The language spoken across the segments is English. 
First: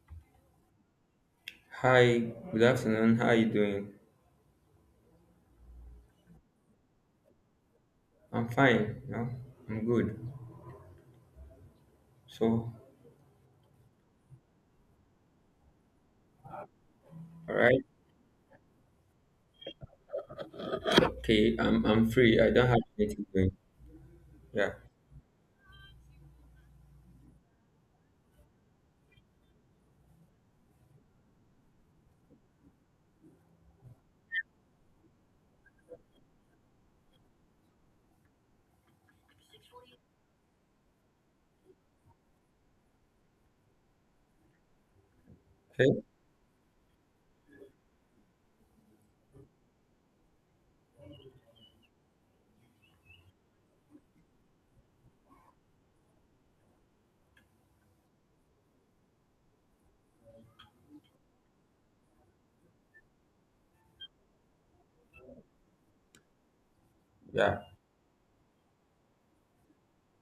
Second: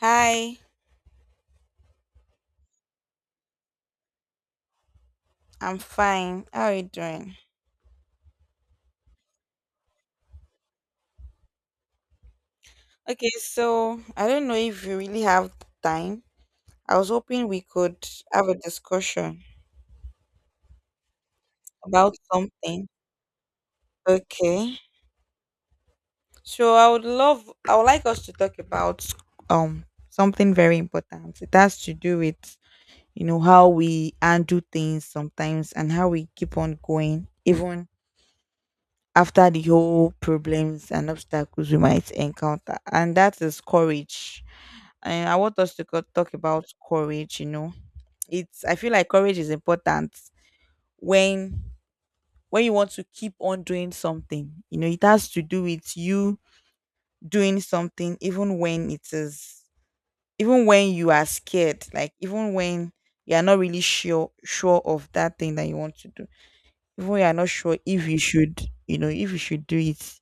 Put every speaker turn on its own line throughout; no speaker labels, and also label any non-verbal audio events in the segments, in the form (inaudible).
Hi,
Hi, good afternoon. How are you doing?
I'm fine. How are you doing?
I'm fine. No, I'm good. So,
Okay, so I don't know if you really have time. I was hoping
all
we
right.
could have a discussion
Okay, I'm
about
free. I don't have
something.
anything doing. Yeah.
Okay. I would like us to talk about something very important. It has to do with, you know, how we undo things sometimes and how we keep on going even after the whole problems and obstacles we might encounter. And that is courage. And I want us to go
Okay.
talk about courage, you know. It's I feel like courage is important when when you want to keep on doing something. You know, it has to do with you doing something even when it is even when you are scared, like even when you are not really sure of that thing that you want to do. Even when you are not
Yeah.
sure if you should, you know, if you should do it.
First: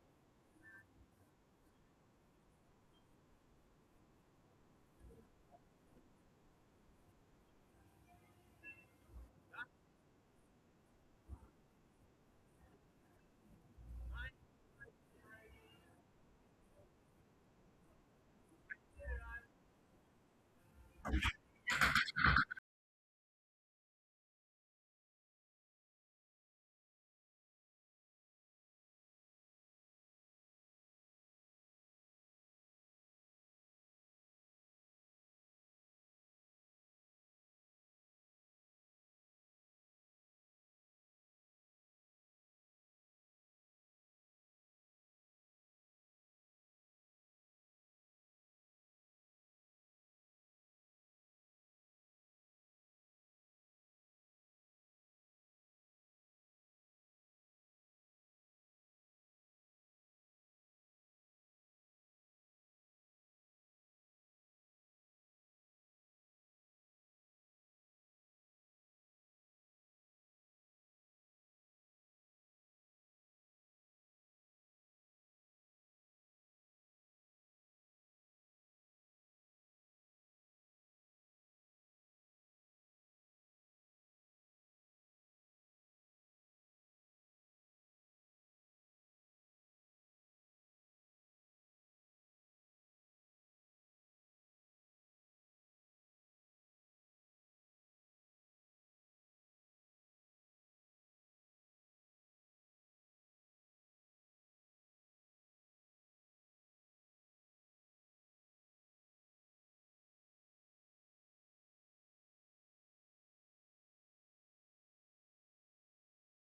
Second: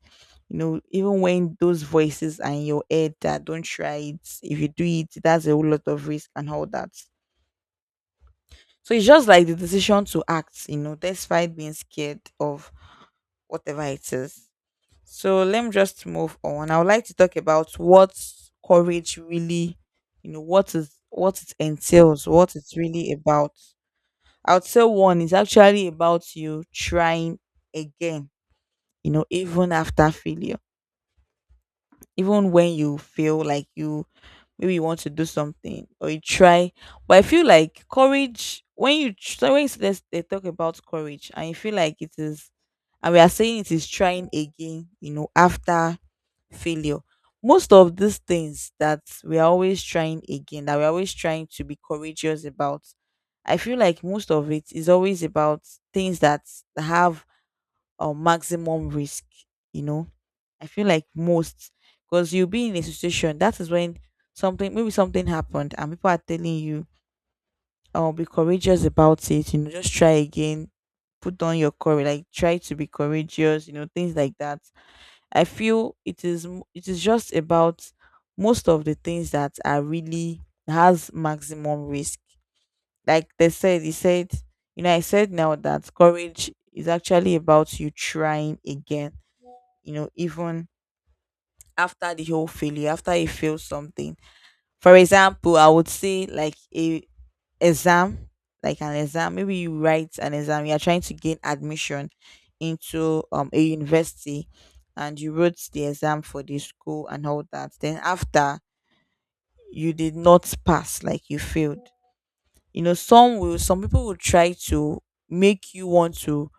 You know, even when those voices are in your head that don't try it, if you do it, that's a whole lot of risk and all that. So it's just like the decision to act, you know, despite being scared of whatever it is. So let me just move on. I would like to talk about what courage really, you know, what is what it entails, what it's really about. I would say one is actually about you trying again, you know, even after failure, even when you feel like you maybe you want to do something or you try, but I feel like courage when you so when they talk about courage and you feel like it is, and we are saying it is trying again, you know, after failure. Most of these things that we are always trying again, that we're always trying to be courageous about, I feel like most of it is always about things that have a maximum risk, you know. I feel like most, because you'll be in a situation that is when something, maybe something happened and people are telling you, oh, be courageous about it, you know, just try again, put on your courage, like try to be courageous, you know, things like that. I feel it is just about most of the things that are really has maximum risk. Like they said, he said, you know, I said now that courage is actually about you trying again, you know, even after the whole failure, after you fail something. For example, I would say like a exam, like an exam. Maybe you write an exam. You are trying to gain admission into a university, and you wrote the exam for the school and all that. Then after, you did not pass, like you failed. You know, some people will try to make you want to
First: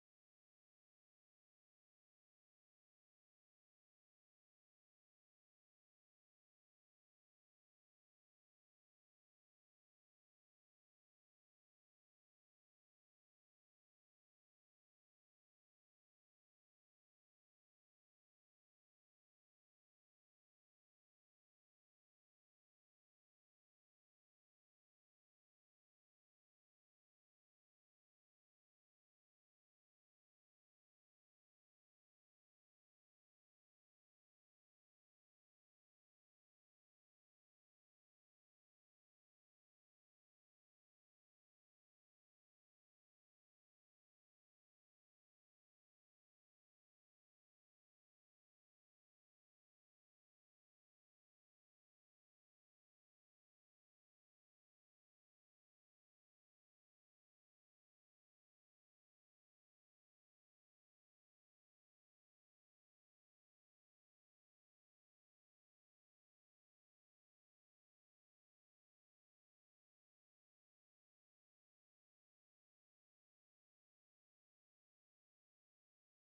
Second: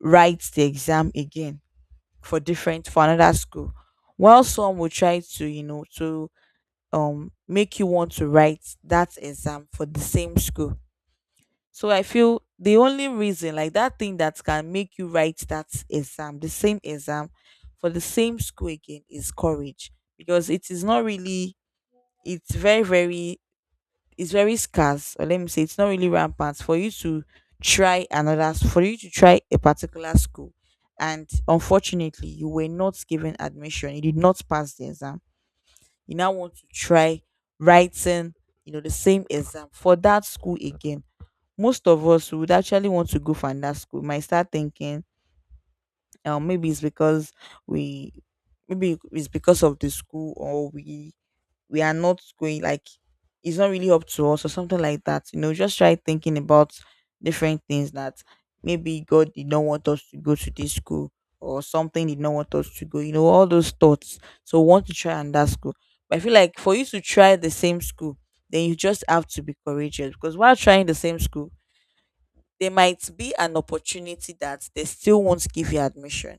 write the exam again for different for another school, while some will try to, you know, to make you want to write that exam for the same school. So I feel the only reason, like that thing that can make you write that exam, the same exam for the same school again, is courage. Because it is not really, it's very, very, it's very scarce, or let me say it's not really rampant for you to try another for you to try a particular school and unfortunately you were not given admission. You did not pass the exam, you now want to try writing, you know, the same exam for that school again. Most of us would actually want to go for another school. Might start thinking, maybe it's because we, maybe it's because of the school, or we are not going, like it's not really up to us or something like that. You know, just try thinking about different things, that maybe God did not want us to go to this school or something did not want us to go. You know, all those thoughts. So we want to try and that school. But I feel like for you to try the same school, then you just have to be courageous, because while trying the same school, there might be an opportunity that they still won't give you admission.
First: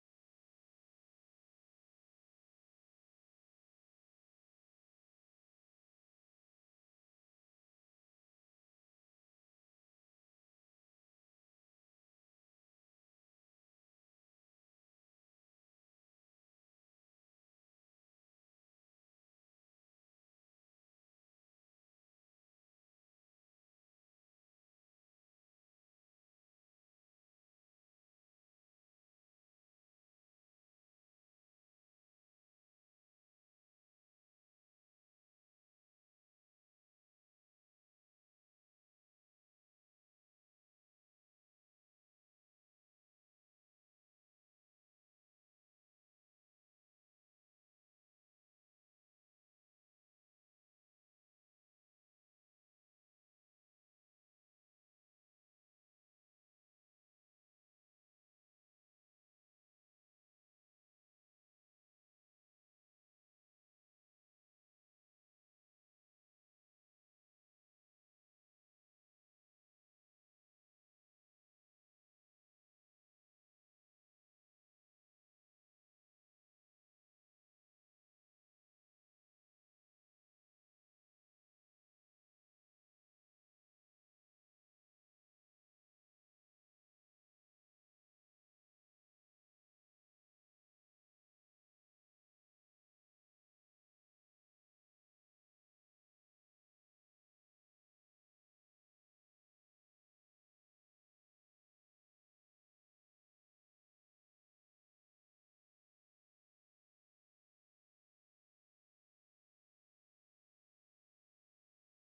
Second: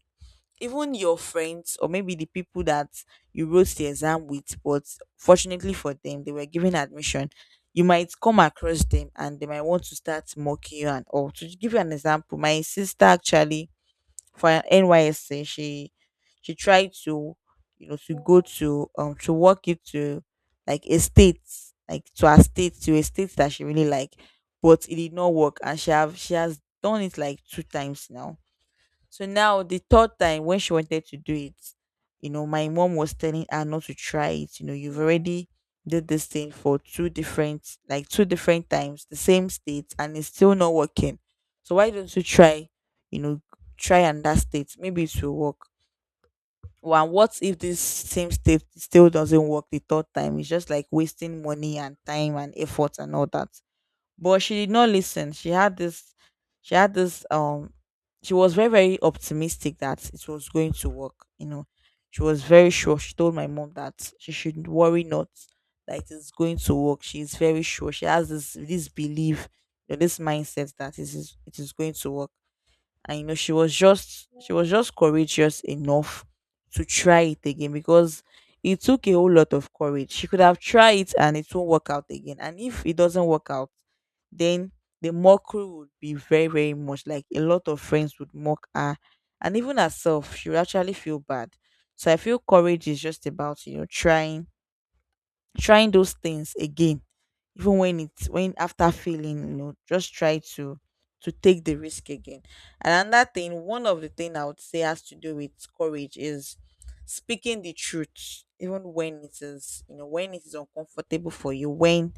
Even your friends, or maybe the people that you wrote the exam with, but fortunately for them they were given admission, you might come across them and they might want to start mocking you and all. To give you an example, my sister actually, for her NYSC, she tried to, you know, to go to work it to like a state, like to a state that she really like, but it did not work, and she has done it like 2 times now. So now the third time when she wanted to do it, you know, my mom was telling her not to try it. You know, you've already did this thing for 2 different times, the same state, and it's still not working. So why don't you try, you know, try another state? Maybe it will work. Well, what if this same state still doesn't work the third time? It's just like wasting money and time and effort and all that. But she did not listen. She had this, she was very, very optimistic that it was going to work, you know. She was very sure, she told my mom that she should worry not, that it is going to work. She is very sure, she has this belief, you know, this mindset that it is going to work. And you know, she was just courageous enough to try it again, because it took a whole lot of courage. She could have tried it and it won't work out again, and if it doesn't work out, then the mockery would be very, very much, like a lot of friends would mock her. And even herself, she would actually feel bad. So I feel courage is just about, you know, trying, trying those things again, even when it's when after failing, you know, just try to take the risk again. And another thing, one of the thing I would say has to do with courage is speaking the truth even when it is, you know, when it is uncomfortable for you,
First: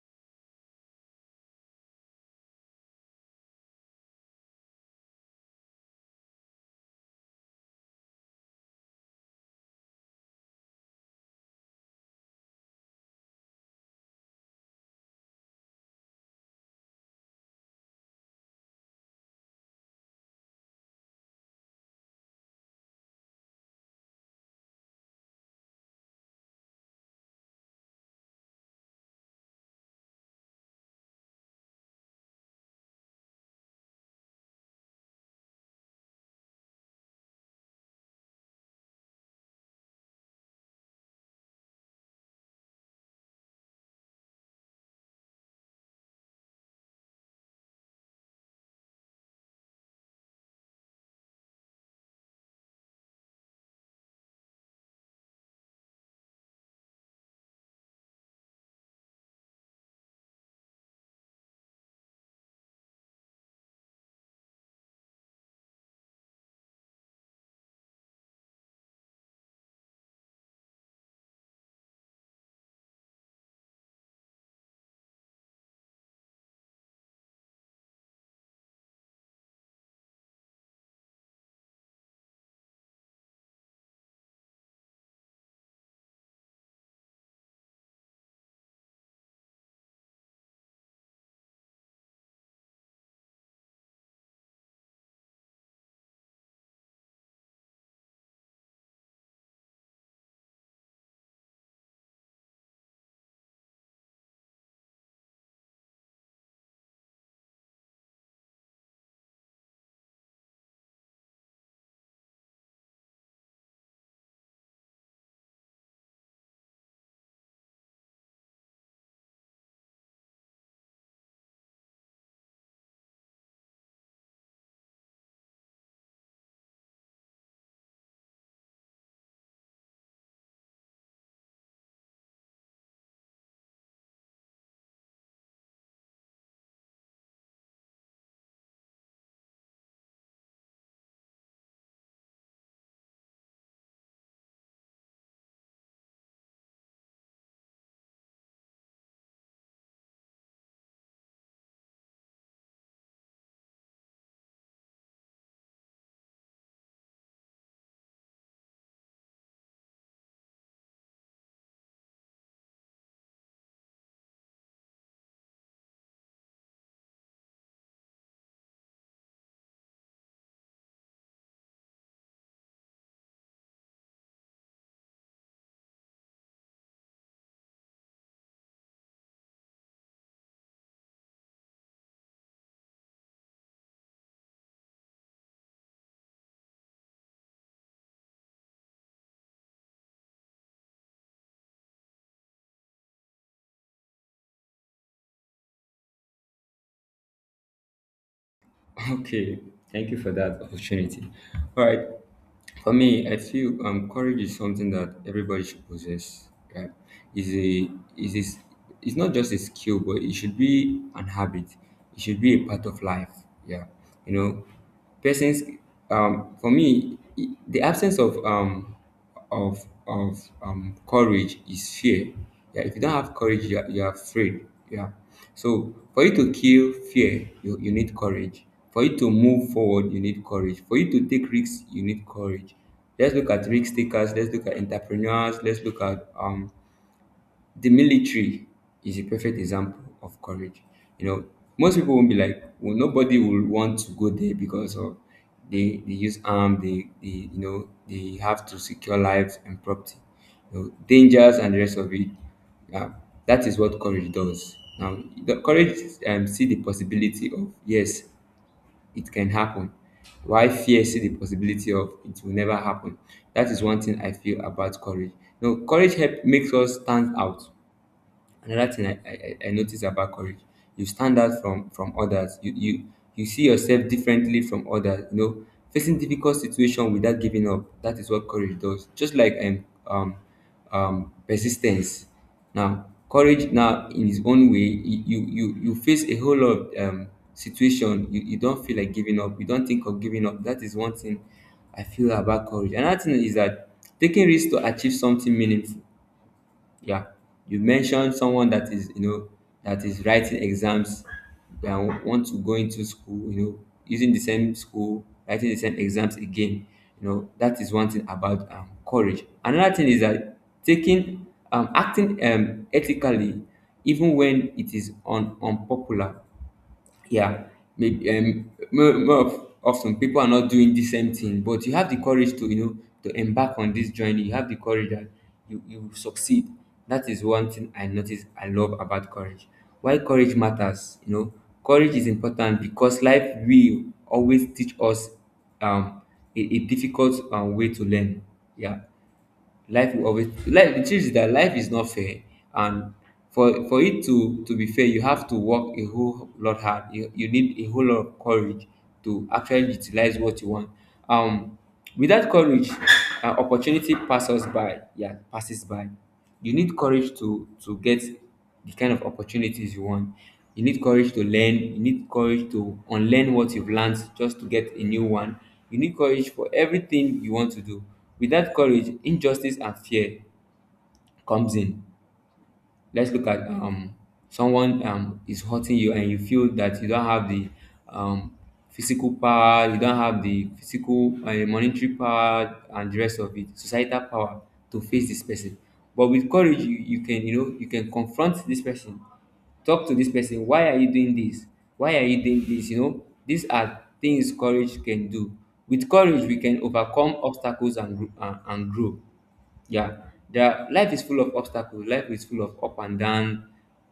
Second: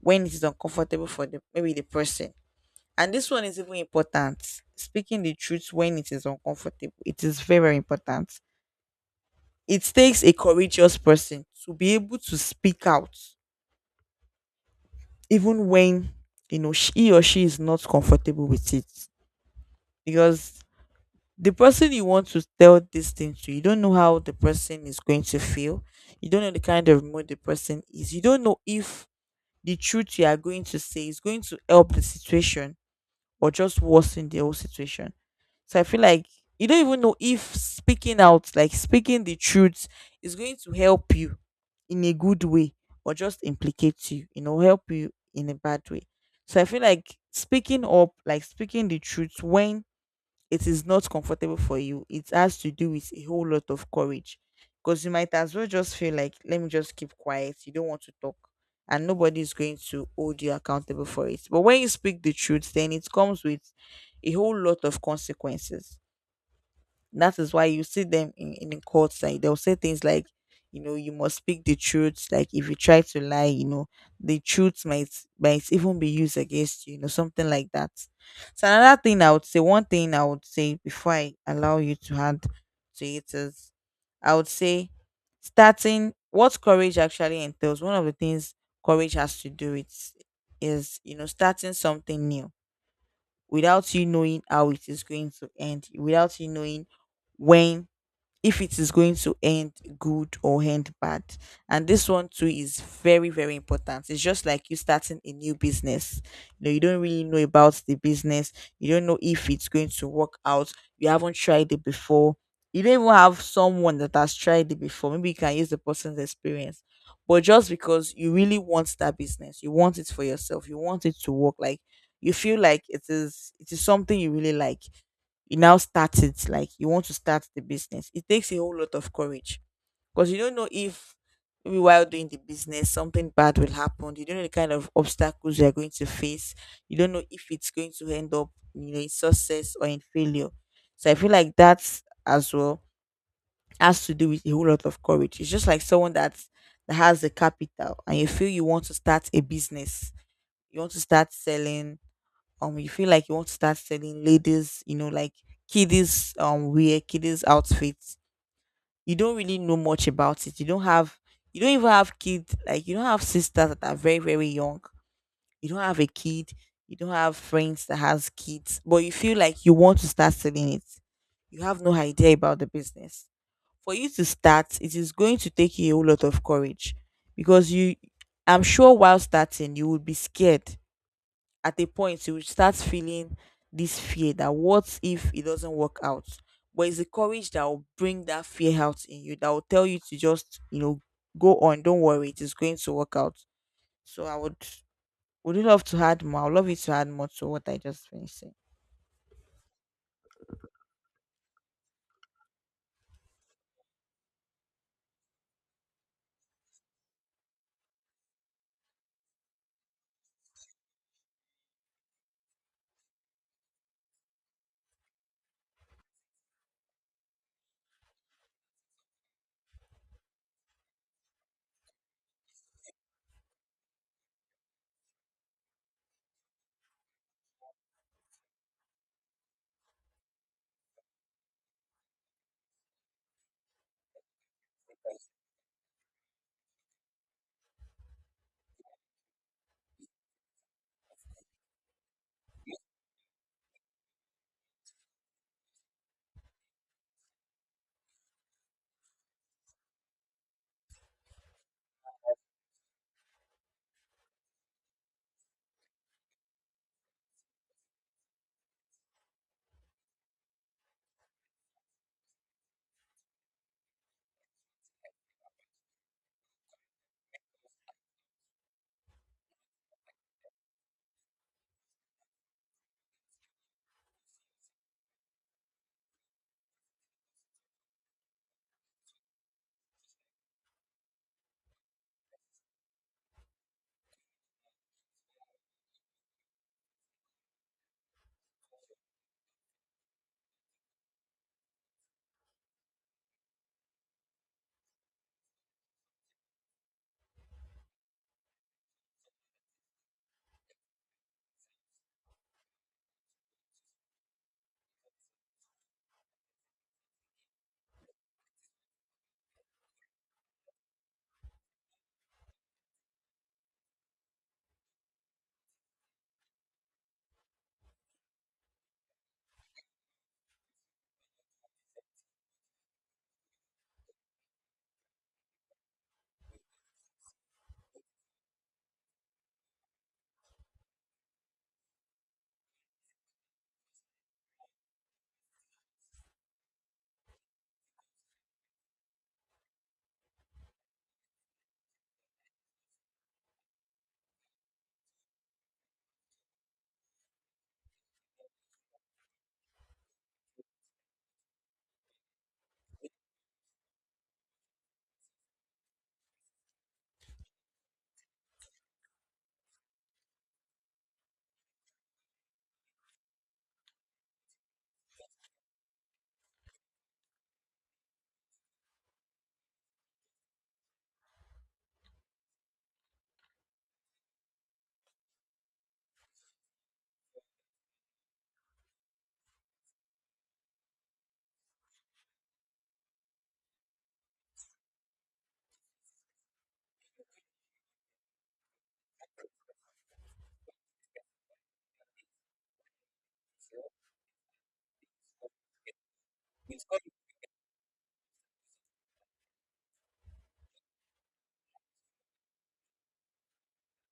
when it is uncomfortable for the maybe the person. And this one is even important. Speaking the truth when it is uncomfortable, it is very, very important. It takes a courageous person to be able to speak out even when, you know, he or she is not comfortable with it. Because the person you want to tell this thing to, you don't know how the person is going to feel. You don't know the kind of mood the person is. You don't know if the truth you are going to say is going to help the situation or just worsen the whole situation. So I feel like you don't even know if speaking out, like speaking the truth, is going to help you in a good way, or just implicate you, you know, help you in a bad way. So I feel like speaking up, like speaking the truth when it is not comfortable for you, it has to do with a whole lot of courage. Because you might as well just feel like, let me just keep quiet. You don't want to talk. And nobody is going to hold you accountable for it. But when you speak the truth, then it comes with a whole lot of consequences. That is why you see them in the courts, like they'll say things like, you know, you must speak the truth. Like if you try to lie, you know, the truth might even be used against you, you know, something like that. So another thing I would say, one thing I would say before I allow you to add to it is, I would say starting what courage actually entails, one of the things courage has to do with is, you know, starting something new without you knowing how it is going to end, without you knowing when, if it is going to end good or end bad. And this one too is very, very important. It's just like you starting a new business. You know, you don't really know about the business. You don't know if it's going to work out. You haven't tried it before. You don't even have someone that has tried it before. Maybe you can use the person's experience. But just because you really want that business, you want it for yourself, you want it to work, like you feel like it is something you really like. You now start it, like you want to start the business. It takes a whole lot of courage because you don't know if maybe while doing the business something bad will happen. You don't know the kind of obstacles you are going to face. You don't know if it's going to end up, you know, in success or in failure. So I feel like that as well has to do with a whole lot of courage. It's just like someone that has the capital and you feel you want to start a business, you want to start selling, you feel like you want to start selling ladies, you know, like kiddies, wear, kiddies outfits. You don't really know much about it. You don't have, you don't even have kids, like you don't have sisters that are very, very young, you don't have a kid, you don't have friends that has kids, but you feel like you want to start selling it. You have no idea about the business. For you to start, it is going to take you a whole lot of courage because you I'm sure while starting you would be scared. At a point you will start feeling this fear that what if it doesn't work out? But it's the courage that will bring that fear out in you, that will tell you to just, you know, go on, don't worry, it is going to work out. So I would you love to add more? I would love you to add more to what I just finished saying.
Okay, thank you for that opportunity. All right, for me, I feel courage is something that everybody should possess. Right? Is a is is it's not just a skill, but it should be an habit. It should be a part of life. Yeah, you know, persons. For me, the absence of courage is fear. Yeah, if you don't have courage, you are afraid. Yeah. So for you to kill fear, you need courage. For you to move forward, you need courage. For you to take risks, you need courage. Let's look at risk takers. Let's look at entrepreneurs. Let's look at the military is a perfect example of courage. You know, most people won't be like, well, nobody will want to go there because of they use arm, they you know they have to secure lives and property, you know, dangers and the rest of it. Yeah, that is what courage does. Now, the courage see the possibility of yes, it can happen. Why fear see the possibility of it will never happen? That is one thing I feel about courage. You know, courage help makes us stand out. Another thing I notice about courage, you stand out from others. You You see yourself differently from others. You know, facing difficult situation without giving up. That is what courage does. Just like um, persistence. Now, courage now in its own way, you you face a whole lot of situation. You don't feel like giving up. You don't think of giving up. That is one thing I feel about courage. Another thing is that taking risks to achieve something meaningful, yeah, you mentioned someone that is, you know, that is writing exams and want to go into school, you know, using the same school, writing the same exams again. You know, that is one thing about courage. Another thing is that taking, acting ethically, even when it is unpopular. Yeah, maybe often people are not doing the same thing, but you have the courage to, you know, to embark on this journey. You have the courage that you will succeed. That is one thing I notice, I love about courage. Why courage matters, you know, courage is important because life will always teach us um a difficult way to learn. Yeah, life will always life, the truth is that life is not fair, and for it to be fair, you have to work a whole lot hard. You you, need a whole lot of courage to actually utilize what you want. um Without courage, opportunity passes by. Yeah, passes by. You need courage to get the kind of opportunities you want. You need courage to learn. You need courage to unlearn what you've learned just to get a new one. You need courage for everything you want to do. Without courage, injustice and fear comes in. Let's look at someone is hurting you and you feel that you don't have the um physical power. You don't have the physical monetary power and the rest of it, societal power, to face this person. But with courage, you can, you know, you can confront this person, talk to this person. Why are you doing this? Why are you doing this? You know, these are things courage can do. With courage, we can overcome obstacles and, and grow. Yeah, there, life is full of obstacles. Life is full of up and down,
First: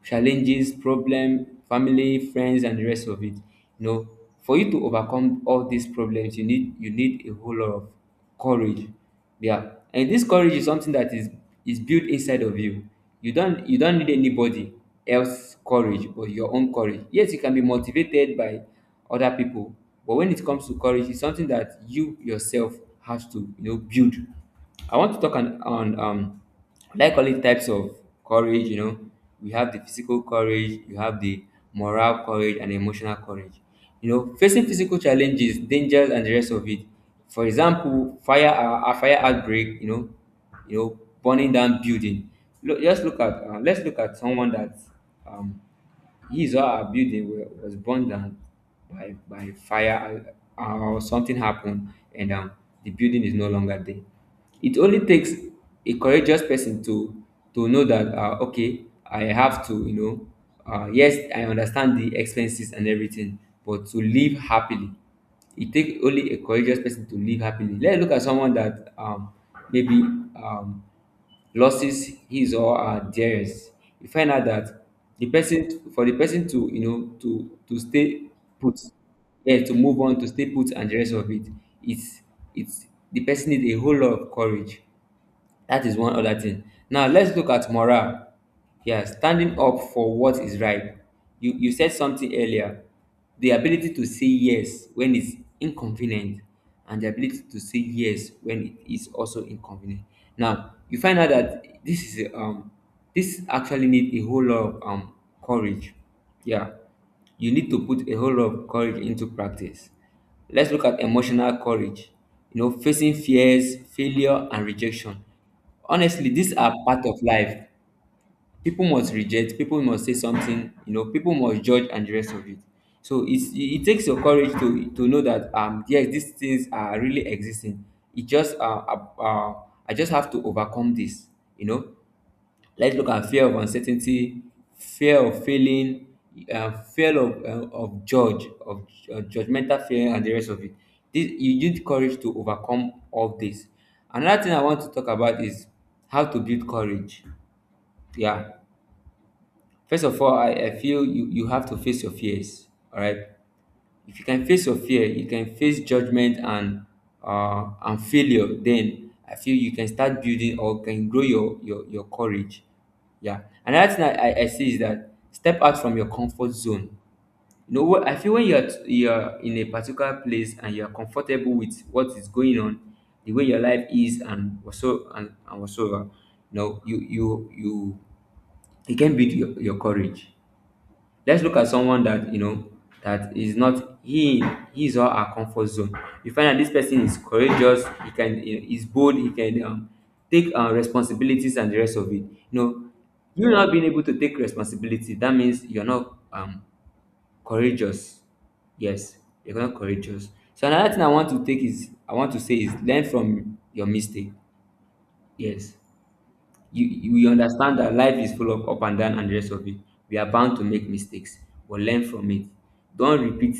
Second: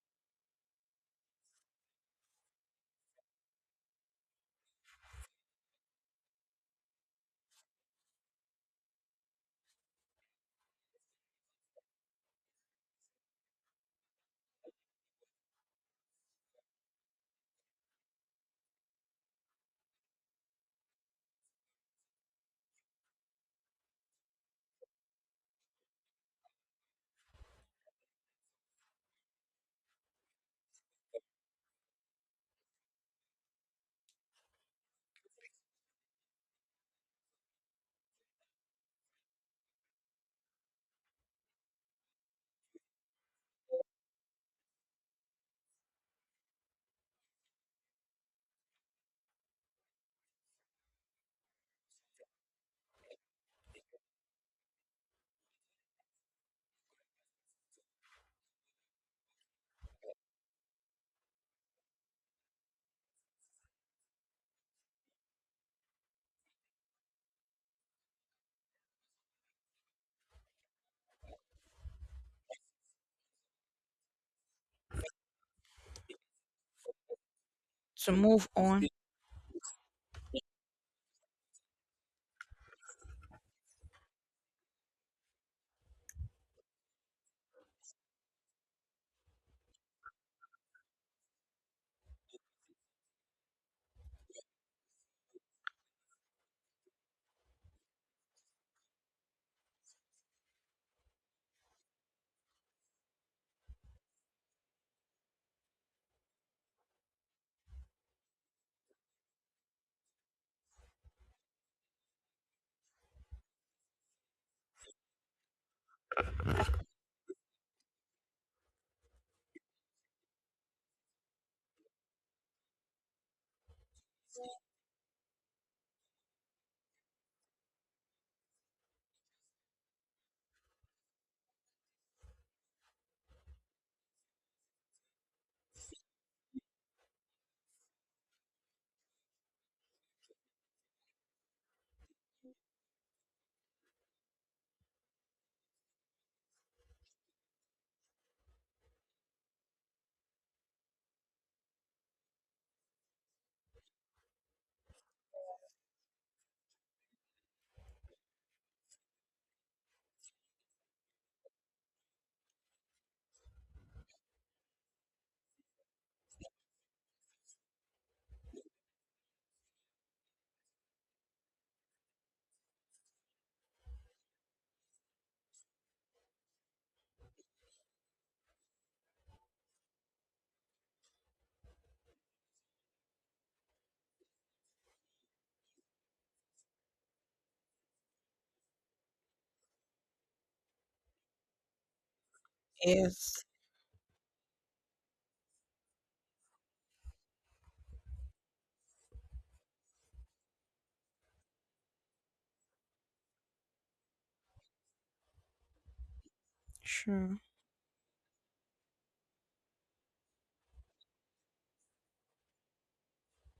challenges, problem, family, friends, and the rest of it. You know, for you to overcome all these problems, you need a whole lot of courage. Yeah, and this courage is something that is built inside of you. You don't need anybody else courage, but your own courage. Yes, you can be motivated by other people, but when it comes to courage, it's something that you yourself has to, you know, build. I want to talk on, like all the types of courage. You know, we have the physical courage. You have the moral courage and emotional courage. You know, facing physical challenges, dangers and the rest of it. For example, fire, a fire outbreak. You know, burning down building. Look, just look at let's look at someone that um he is how our building was burned down by fire, or something happened, and the building is no longer there. It only takes a courageous person to know that, okay, I have to, you know, yes, I understand the expenses and everything, but to live happily, it takes only a courageous person to live happily. Let's look at someone that maybe um losses his or her dearest. You find out that the person for the person to, you know, to
To
stay
move
put,
on
yeah, to move on, to stay put and the rest of it, it's it's the person needs a whole lot of courage. That is one other thing. Now let's look at morale. Yeah, standing up for what is right. You said something earlier. The ability to say yes when it's inconvenient, and the ability to say yes when it is also inconvenient. Now you find out that this is this actually need a whole lot of courage. Yeah. You need to put a whole lot of courage into practice. Let's look at emotional courage. You know, facing fears, failure, and rejection. Honestly, these are part of life. People must reject, people must say something, you know, people must judge and the rest of it. So it it takes your courage to know that, yes, these things are really existing. It just, uh, uh, I just have to overcome this, you know. Let's look at fear of uncertainty, fear of failing, fear of judgmental fear, and the rest of it. This, you need courage to overcome all this. Another thing I want to talk about is how to build courage. Yeah, first of all, I feel you have to face your fears. All right, if you can face your fear, you can face judgment and failure, then I feel you can start building or can grow your courage. Yeah, another thing I see is that step out from your comfort zone. You know what I feel, when you're in a particular place and you're comfortable with what is going on, the way your life is and also and whatsoever, you know, you, it can build your courage. Let's look at someone that, you know, that is not he's or our comfort zone. You find that this person is courageous. He can is bold. He can, take responsibilities and the rest of it. You know,
is
you not being able to take responsibility, that means you're not courageous. Yes, you're not courageous. So another thing I want to say is learn from your mistake. Yes. We
sure
understand that life is full of up and down and the rest of it. We are bound to make mistakes, but learn from it. Don't repeat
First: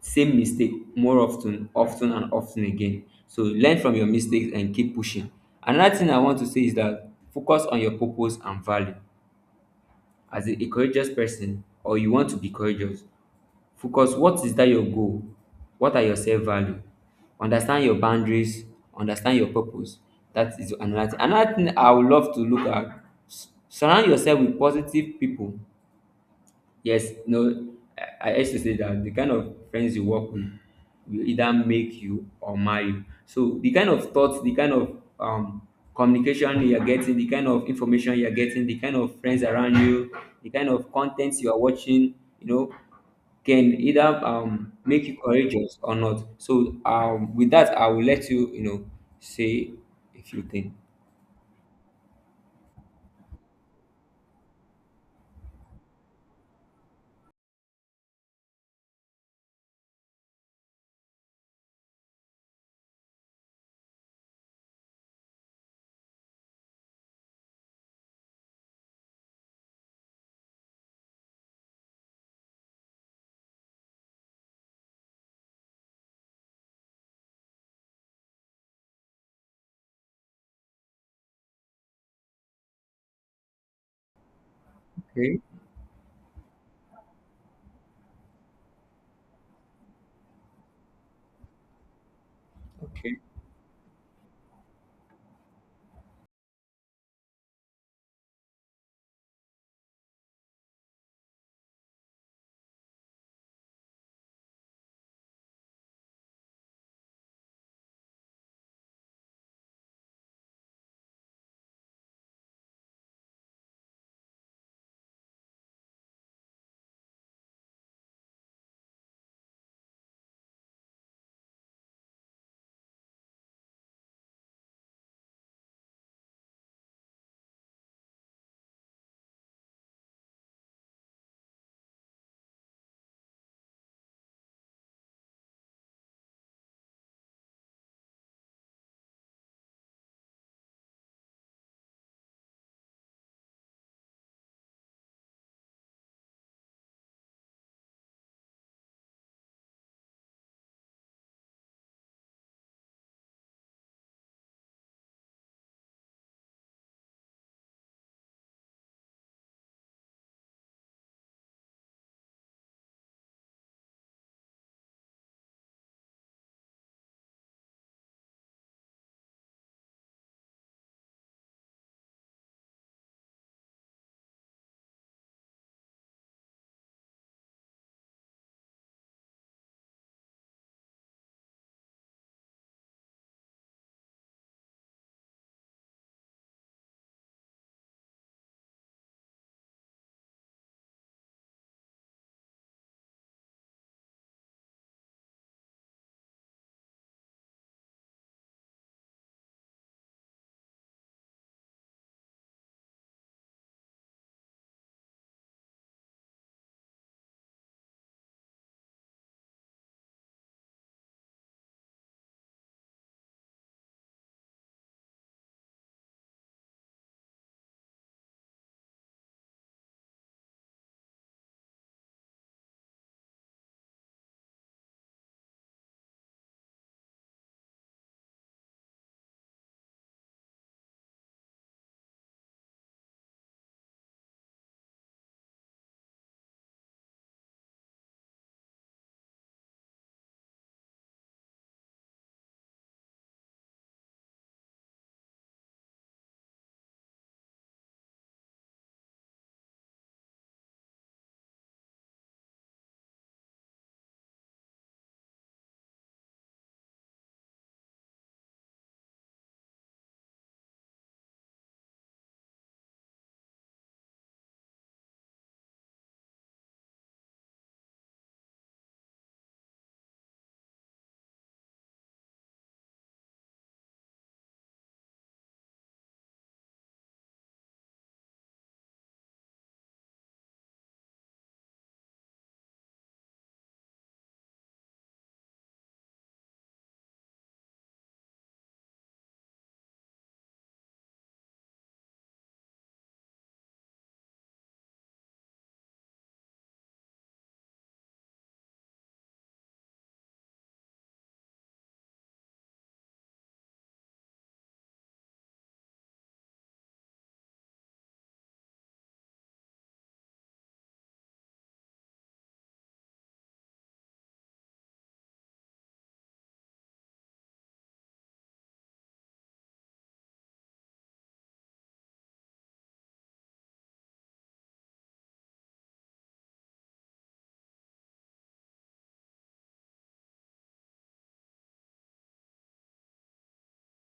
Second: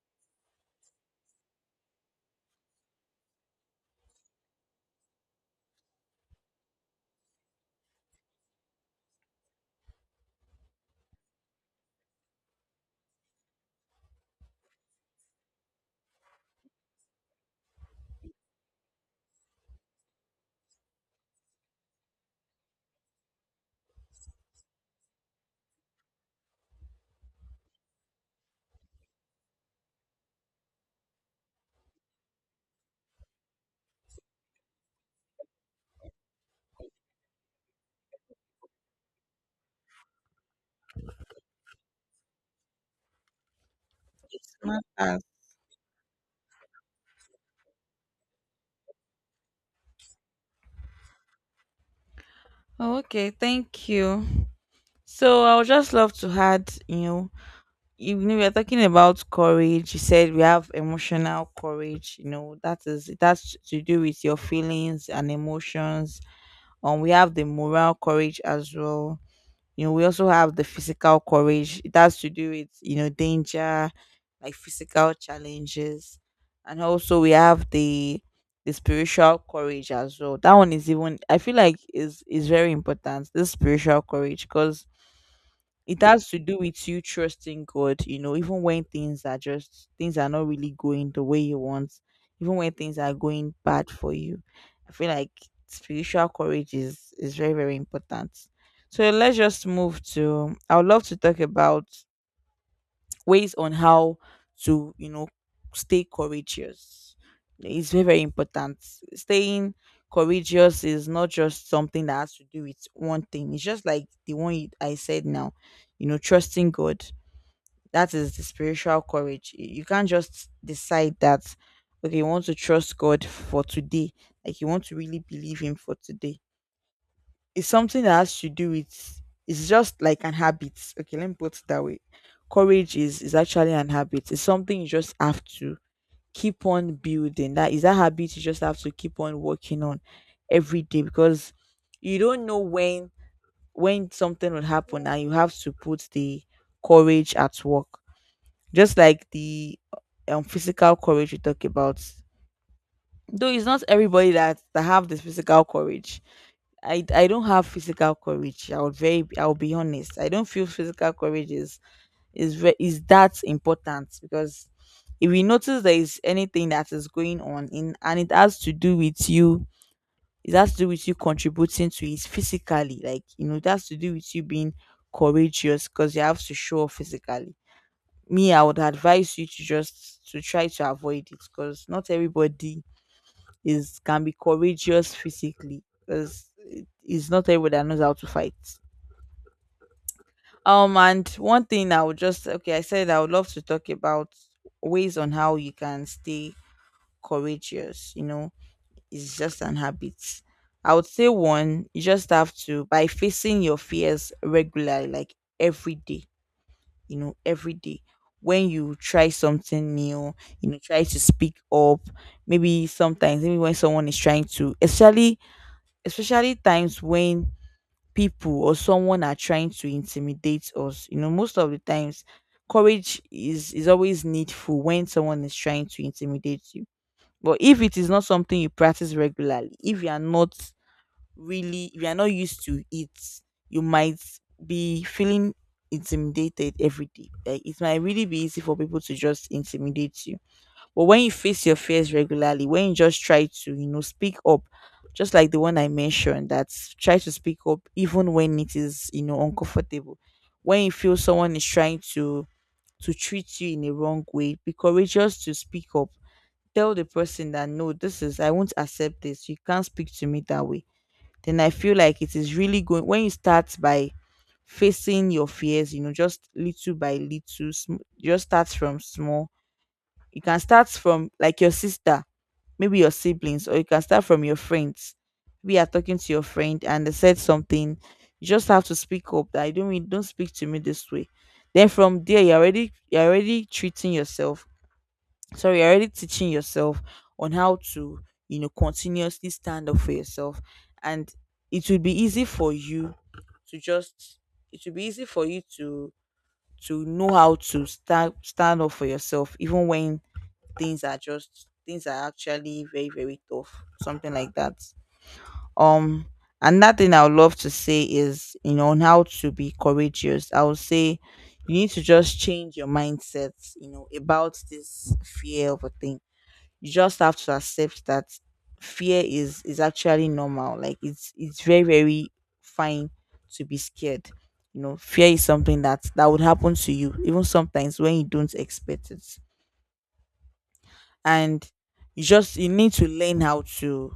same mistake more often often and often again. So learn from your mistakes and keep pushing. Another thing I want to say is that focus on your purpose and value. As a courageous person, or you want to be courageous, focus, what is that your goal? What are your self value? Understand your boundaries, understand your purpose. That is another thing. Another thing I would love to look at, surround yourself with positive people. Yes, no, I used to say that the kind of friends you work with will either make you or mar you. So the kind of thoughts, the kind of communication you're getting, the kind of information you're getting, the kind of friends around you, the kind of contents you are watching, you know, can either
smart
make you
as.
courageous or not. So with that, I will let you, you know, say a few things.
Oh, okay, thank you. So I would just love to add, you know we're talking about courage, you said we have emotional courage, you know, that is, that's to do with your feelings and emotions. We have the moral courage as well, you know, we also have the physical courage. It has to do with, you know, danger, like physical challenges, and also we have the spiritual courage as well. That one is even, I feel like is very important, this spiritual courage, because
Okay.
it has to do with you trusting God, you know, even when things are just, things are not really going the way you want, even when things are
Okay.
going bad for you. I feel like spiritual courage is very, very important. So let's just move to, I would love to talk about ways on how to, you know, stay courageous. It's very, very important. Staying courageous is not just something that has to do with one thing. It's just like the one I said now, you know, trusting God, that is the spiritual courage. You can't just decide that okay, you want to trust God for today, like you want to really believe him for today. It's something that has to do with, it's just like an habit. Okay, let me put it that way. Courage is actually an habit. It's something you just have to keep on building. That is a habit you just have to keep on working on every day because you don't know when something will happen and you have to put the courage at work. Just like the physical courage we talk about. Though it's not everybody that have this physical courage. I don't have physical courage. I would very, I will be honest, I don't feel physical courage is that important because if we notice there is anything that is going on in, and it has to do with you, it has to do with you contributing to it physically. Like, you know, it has to do with you being courageous because you have to show up physically. Me, I would advise you to just to try to avoid it because not everybody is, can be courageous physically because it's not everybody that knows how to fight. And one thing I would just, okay, I said I would love to talk about ways on how you can stay courageous. You know, it's just an habit. I would say one, you just have to by facing your fears regularly, like every day. You know, every day when you try something new, you know, try to speak up. Maybe sometimes, maybe when someone is trying to, especially times when people or someone are trying to intimidate us, you know. Most of the times courage is always needful when someone is trying to intimidate you, but if it is not something you practice regularly, if you are not really, if you are not used to it, you might be feeling intimidated every day. Like it might really be easy for people to just intimidate you. But when you face your fears regularly, when you just try to, you know, speak up, just like the one I mentioned, that try to speak up even when it is, you know, uncomfortable. When you feel someone is trying to treat you in a wrong way, be courageous to speak up. Tell the person that no, this is, I won't accept this. You can't speak to me that way. Then I feel like it is really going when you start by facing your fears, you know, just little by little, just starts from small. You can start from like your sister, maybe your siblings, or you can start from your friends. We are talking to your friend and they said something, you just have to speak up that I don't mean, don't speak to me this way. Then from there you're already, you're already treating yourself, sorry, you're already teaching yourself on how to, you know, continuously stand up for yourself. And it will be easy for you to just, it will be easy for you to know how to stand up for yourself even when things are just, things are actually very, very tough, something like that. Um another thing I would love to say is, you know, on how to be courageous, I would say you need to just change your mindset, you know, about this fear of a thing. You just have to accept that fear is actually normal. Like it's very, very fine to be scared. You know, fear is something that would happen to you even sometimes when you don't expect it. And you just, you need to learn how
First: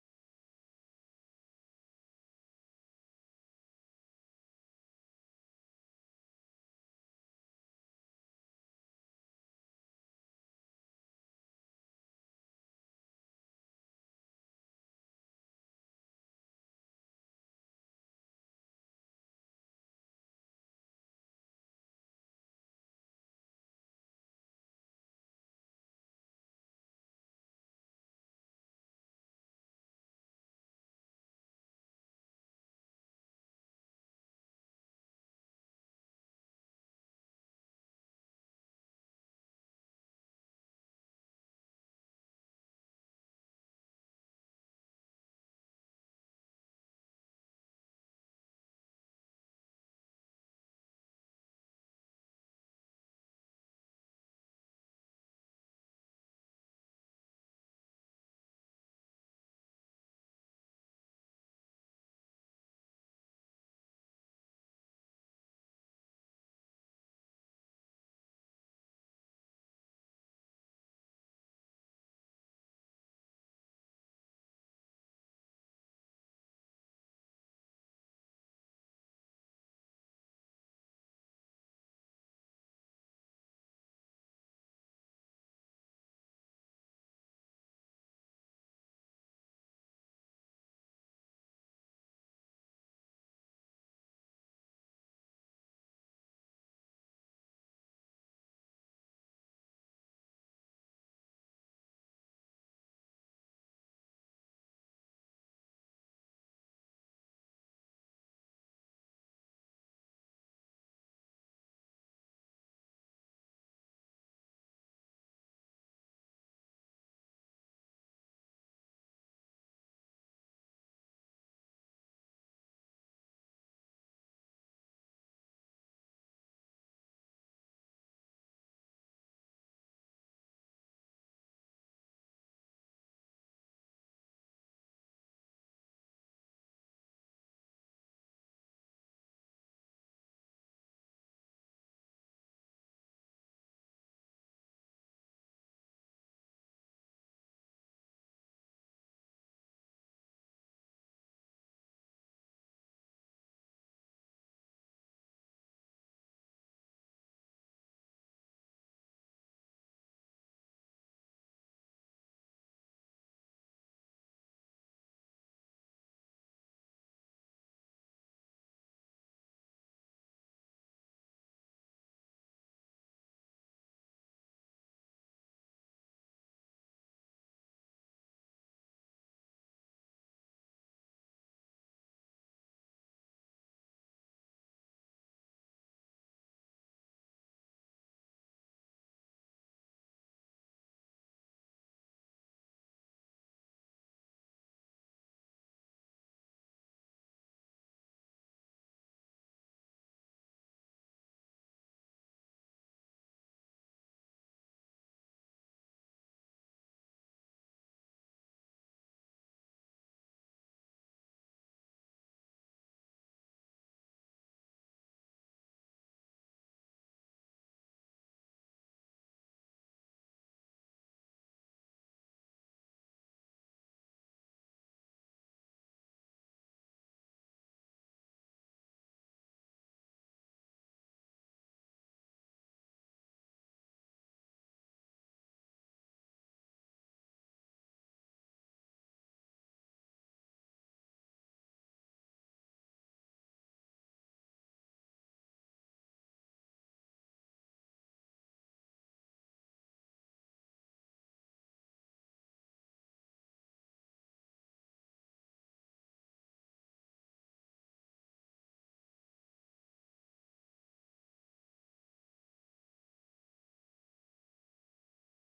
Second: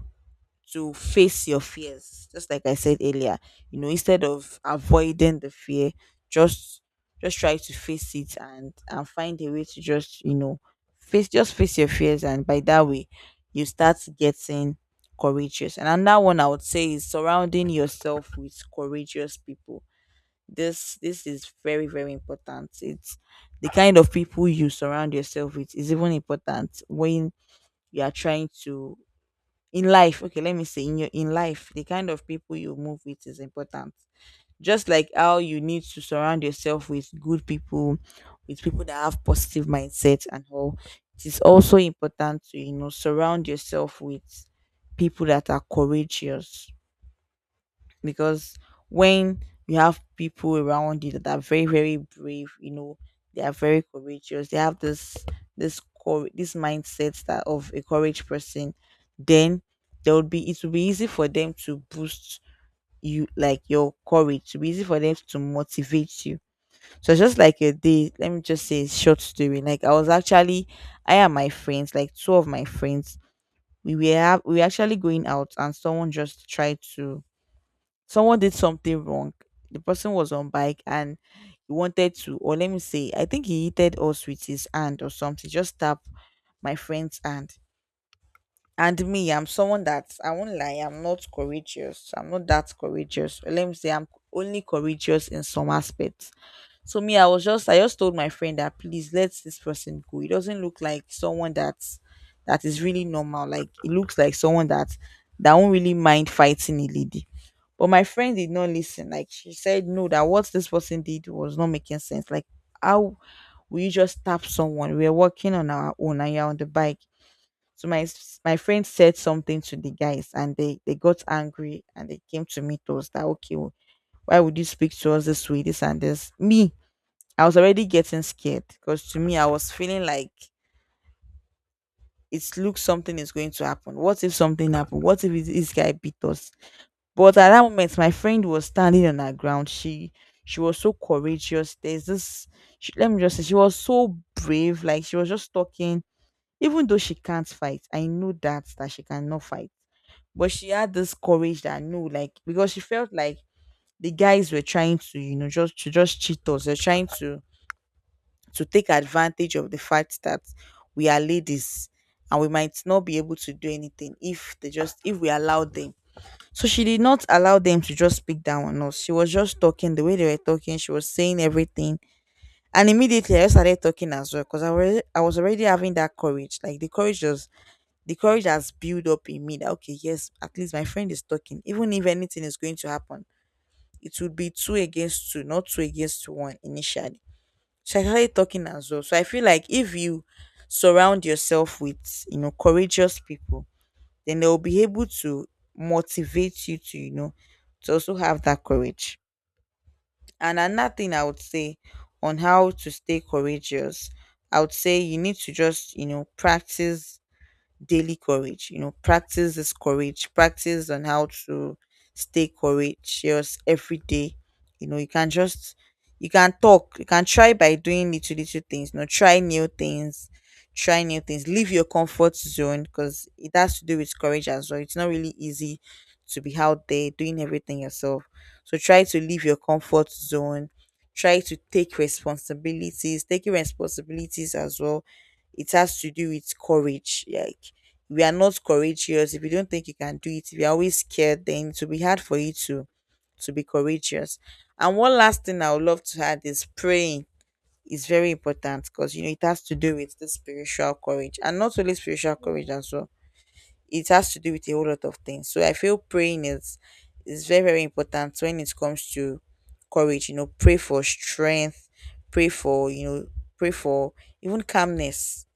to face your fears, just like I said earlier. You know, instead of avoiding the fear, just just try to face it, and find a way to just, you know, face, just face your fears, and by that way you start getting courageous. And another one I would say is surrounding yourself with courageous people. This is very, very important. It's the kind of people you surround yourself with is even important when you are trying to in life, okay, let me say in your, in life the kind of people you move with is important. Just like how you need to surround yourself with good people, with people that have positive mindset and all, it is also important to, you know, surround yourself with people that are courageous, because when you have people around you that are very, very brave, you know, they are very courageous, they have this, this mindset that of a courage person, then there would be, it will be easy for them to boost you, like your courage, to be easy for them to motivate you. So it's just like a day, let me just say a short story. Like I was actually, I and my friends, like two of my friends, we were actually going out and someone just tried to, someone did something wrong. The person was on bike and he wanted to, or let me say, I think he hit us with his hand or something. Just tap my friend's hand. And me, I'm someone that, I won't lie, I'm not courageous. I'm not that courageous. Or let me say I'm only courageous in some aspects. So me, I was just, I just told my friend that please let this person go. It doesn't look like someone that's, that is really normal. Like it looks like someone that won't really mind fighting a lady. But my friend did not listen. Like she said, no, that what this person did was not making sense. Like how will you just tap someone? We are working on our own and you're on the bike. So my friend said something to the guys and they got angry and they came to me, to us that okay, why would you speak to us this way, this and this? Me, I was already getting scared because to me I was feeling like it looks something is going to happen. What if something happened? What if this guy beat us? But at that moment, my friend was standing on her ground. She was so courageous. There's this. She, let me just say, she was so brave. Like she was just talking, even though she can't fight. I know that she cannot fight, but she had this courage that no, like because she felt like the guys were trying to, you know, just to, just cheat us. They're trying to take advantage of the fact that we are ladies and we might not be able to do anything if they just, if we allow them. So she did not allow them to just speak down on us. She was just talking the way they were talking. She was saying everything. And immediately I just started talking as well because I was already having that courage. Like the courage was, the courage has built up in me that okay, yes, at least my friend is talking. Even if anything is going to happen, it would be two against two, not two against one initially. So I started talking as well. So I feel like if you surround yourself with, you know, courageous people, then they'll be able to motivate you to, you know, to also have that courage. And another thing I would say on how to stay courageous, I would say you need to just, you know, practice daily courage. You know, practice this courage. Practice on how to stay courageous every day. You know, you can just, you can talk. You can try by doing little little things. You know, try new things. Try new things. Leave your comfort zone because it has to do with courage as well. It's not really easy to be out there doing everything yourself. So try to leave your comfort zone. Try to take responsibilities. Taking responsibilities as well, it has to do with courage. Like we are not courageous, if you don't think you can do it, if you're always scared, then it will be hard for you to be courageous. And one last thing I would love to add is praying is very important because, you know, it has to do with the spiritual courage, and not only spiritual courage as well, it has to do with a whole lot of things. So I feel praying is very, very important when it comes to courage. You know, pray for strength, pray for, you know, pray for even calmness,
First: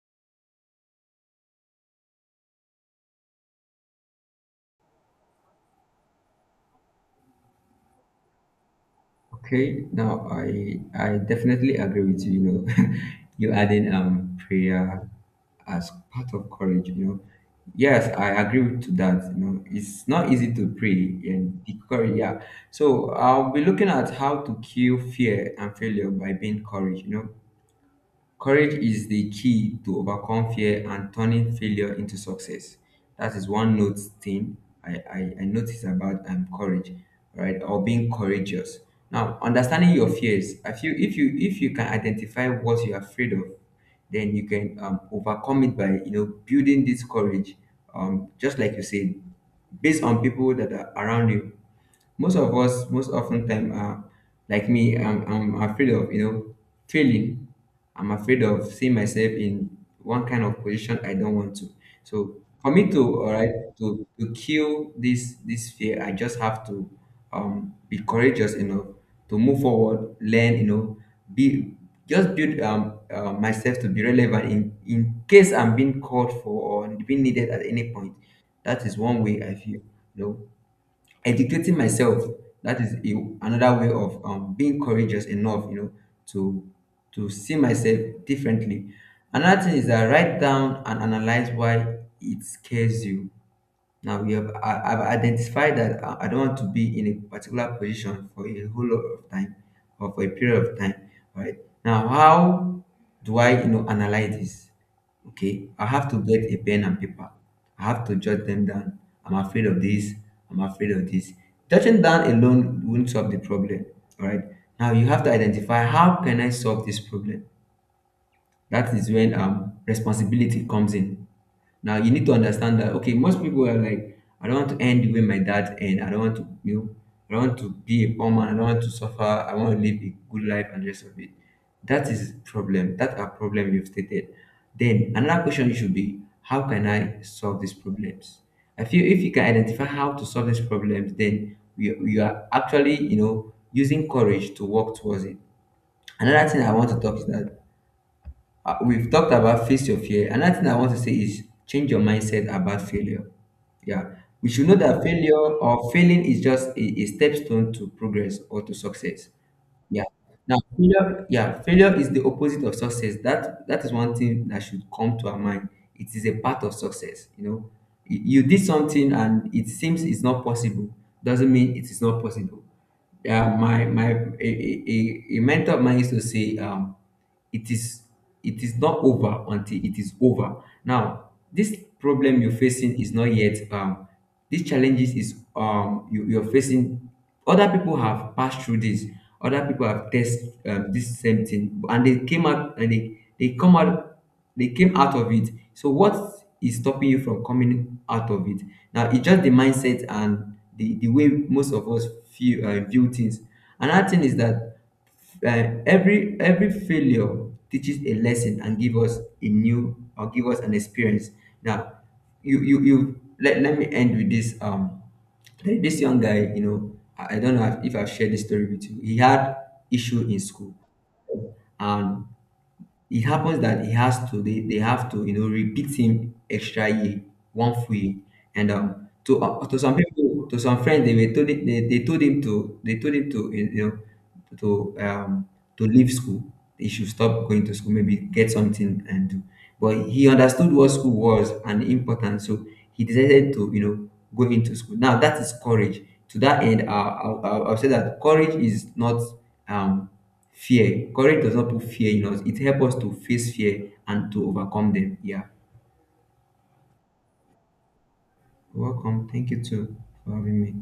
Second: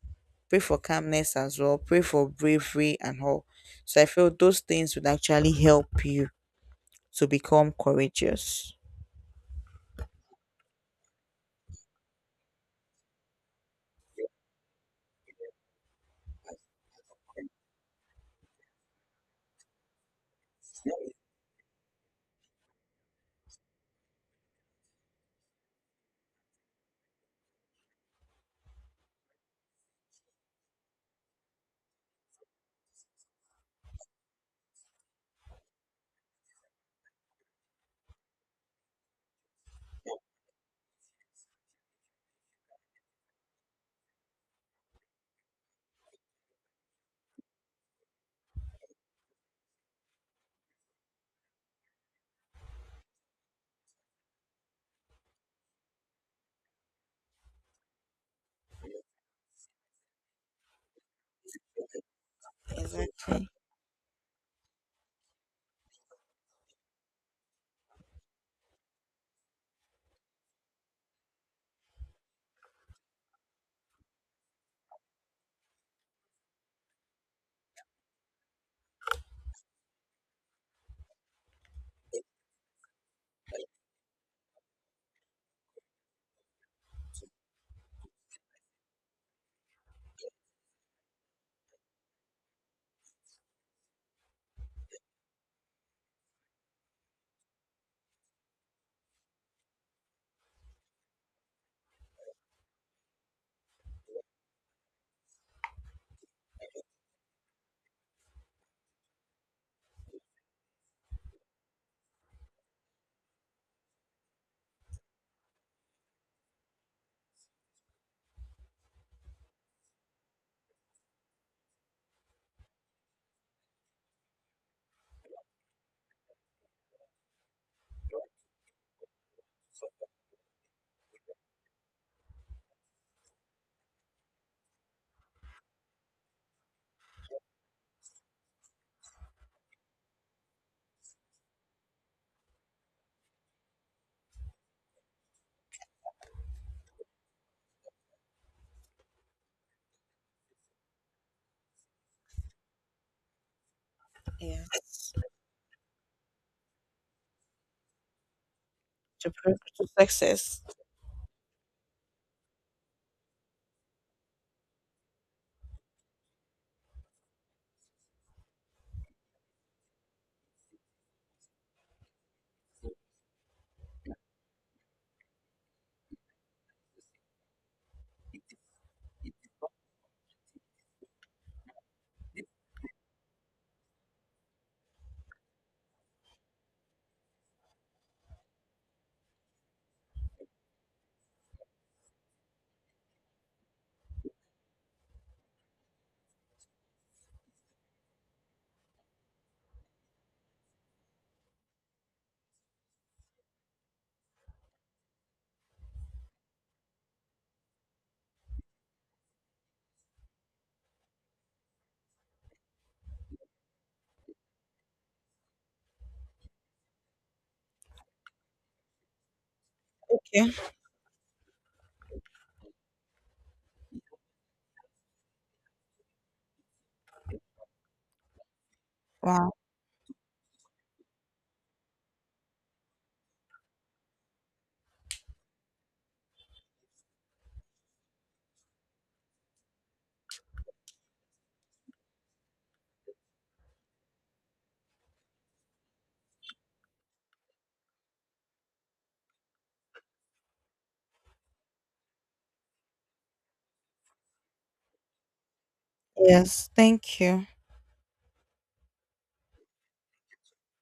pray for calmness as well, pray for bravery and all. So I feel those things would actually help you to become courageous.
Okay, now I definitely agree with you. You know, (laughs) you adding prayer as part of courage. You know, yes, I agree with to that. You know, it's not easy to pray and the courage. Yeah, so I'll be looking at how to kill fear and failure by being courage. You know, courage is the key to overcome fear and turning failure into success. That is one note thing I notice about courage, right, or being courageous. Now, understanding your fears, I feel if you can identify what you're afraid of, then you can overcome it by, you know, building this courage, just like you said, based on people that are around you. Most of us most often time are, like me, I'm afraid of, you know, failing. I'm afraid of seeing myself in one kind of position I don't want to. So for me to, all
Exactly.
right, to kill this fear, I just have to be courageous enough to move forward, learn, you know, be, just build myself to be relevant in case I'm being called for or being needed at any point. That is one way I feel, you know, educating myself. That is another way of being courageous enough, you know, to to see myself differently. Another thing is that write down and analyze why it scares you. Now we have I've identified that I don't want to be in a particular position for a whole lot of time or for a period of time. Right. Now, how do I, analyze this? Okay, I have to get a pen and paper. I have to jot them down. I'm afraid of this. I'm afraid of this. Jotting down alone won't solve the problem. All right. Now you have to identify how can I solve this problem. That is when responsibility comes in. Now you need to understand that, okay, most people are like, I don't want to end the way my dad end. I don't want to, I don't want to be a poor man, I don't want to suffer, I want to live a good life and the rest of it. That is problem. That are problem you've stated. Then another question should be, how can I solve these problems? I feel if you can identify how to solve these problems, then you are actually, you know, using courage to work towards it. Another thing I want to talk is that we've talked about face your fear. Another thing I want to say is change your mindset about failure. Yeah. We
Yeah.
should know that failure or failing is just a step stone to progress or to success.
To, pro- to
Yeah. Now,
success.
failure, yeah, failure is the opposite of success. That is one thing that should come to our mind. It is a part of success. You know, you did something and it seems it's not possible. Doesn't mean it is not possible. Yeah, my a mentor of mine used to say, it is not over until it is over. Now, this problem you're facing is not yet these challenges is you, you're facing. Other people have passed through this. Other people have test this same thing and they came out and they came out of it. So what is stopping you from coming out of it? Now it's just the mindset and the way most of us feel, view things. Another thing is that every failure teaches a lesson and give us a new or give us an experience. Now, let me end with this. There is this young guy, you know, I don't know if I've shared this story with you. He had issue in
Okay.
school, and it happens that he has to, they have to, you know, repeat him extra year, one full year. And
Wow.
to some people, to some friends, they were told they told him to, you know, to um to leave school. He should stop going to school, maybe get something and do. But he understood what school was and the importance, so he decided to, you know, go into school. Now that is courage. To that end, I'll say that courage is not um fear. Courage does not put fear in us. It helps us to face fear and to overcome them. Yeah.
Yes. Thank you.
You're welcome. Thank you too for having me.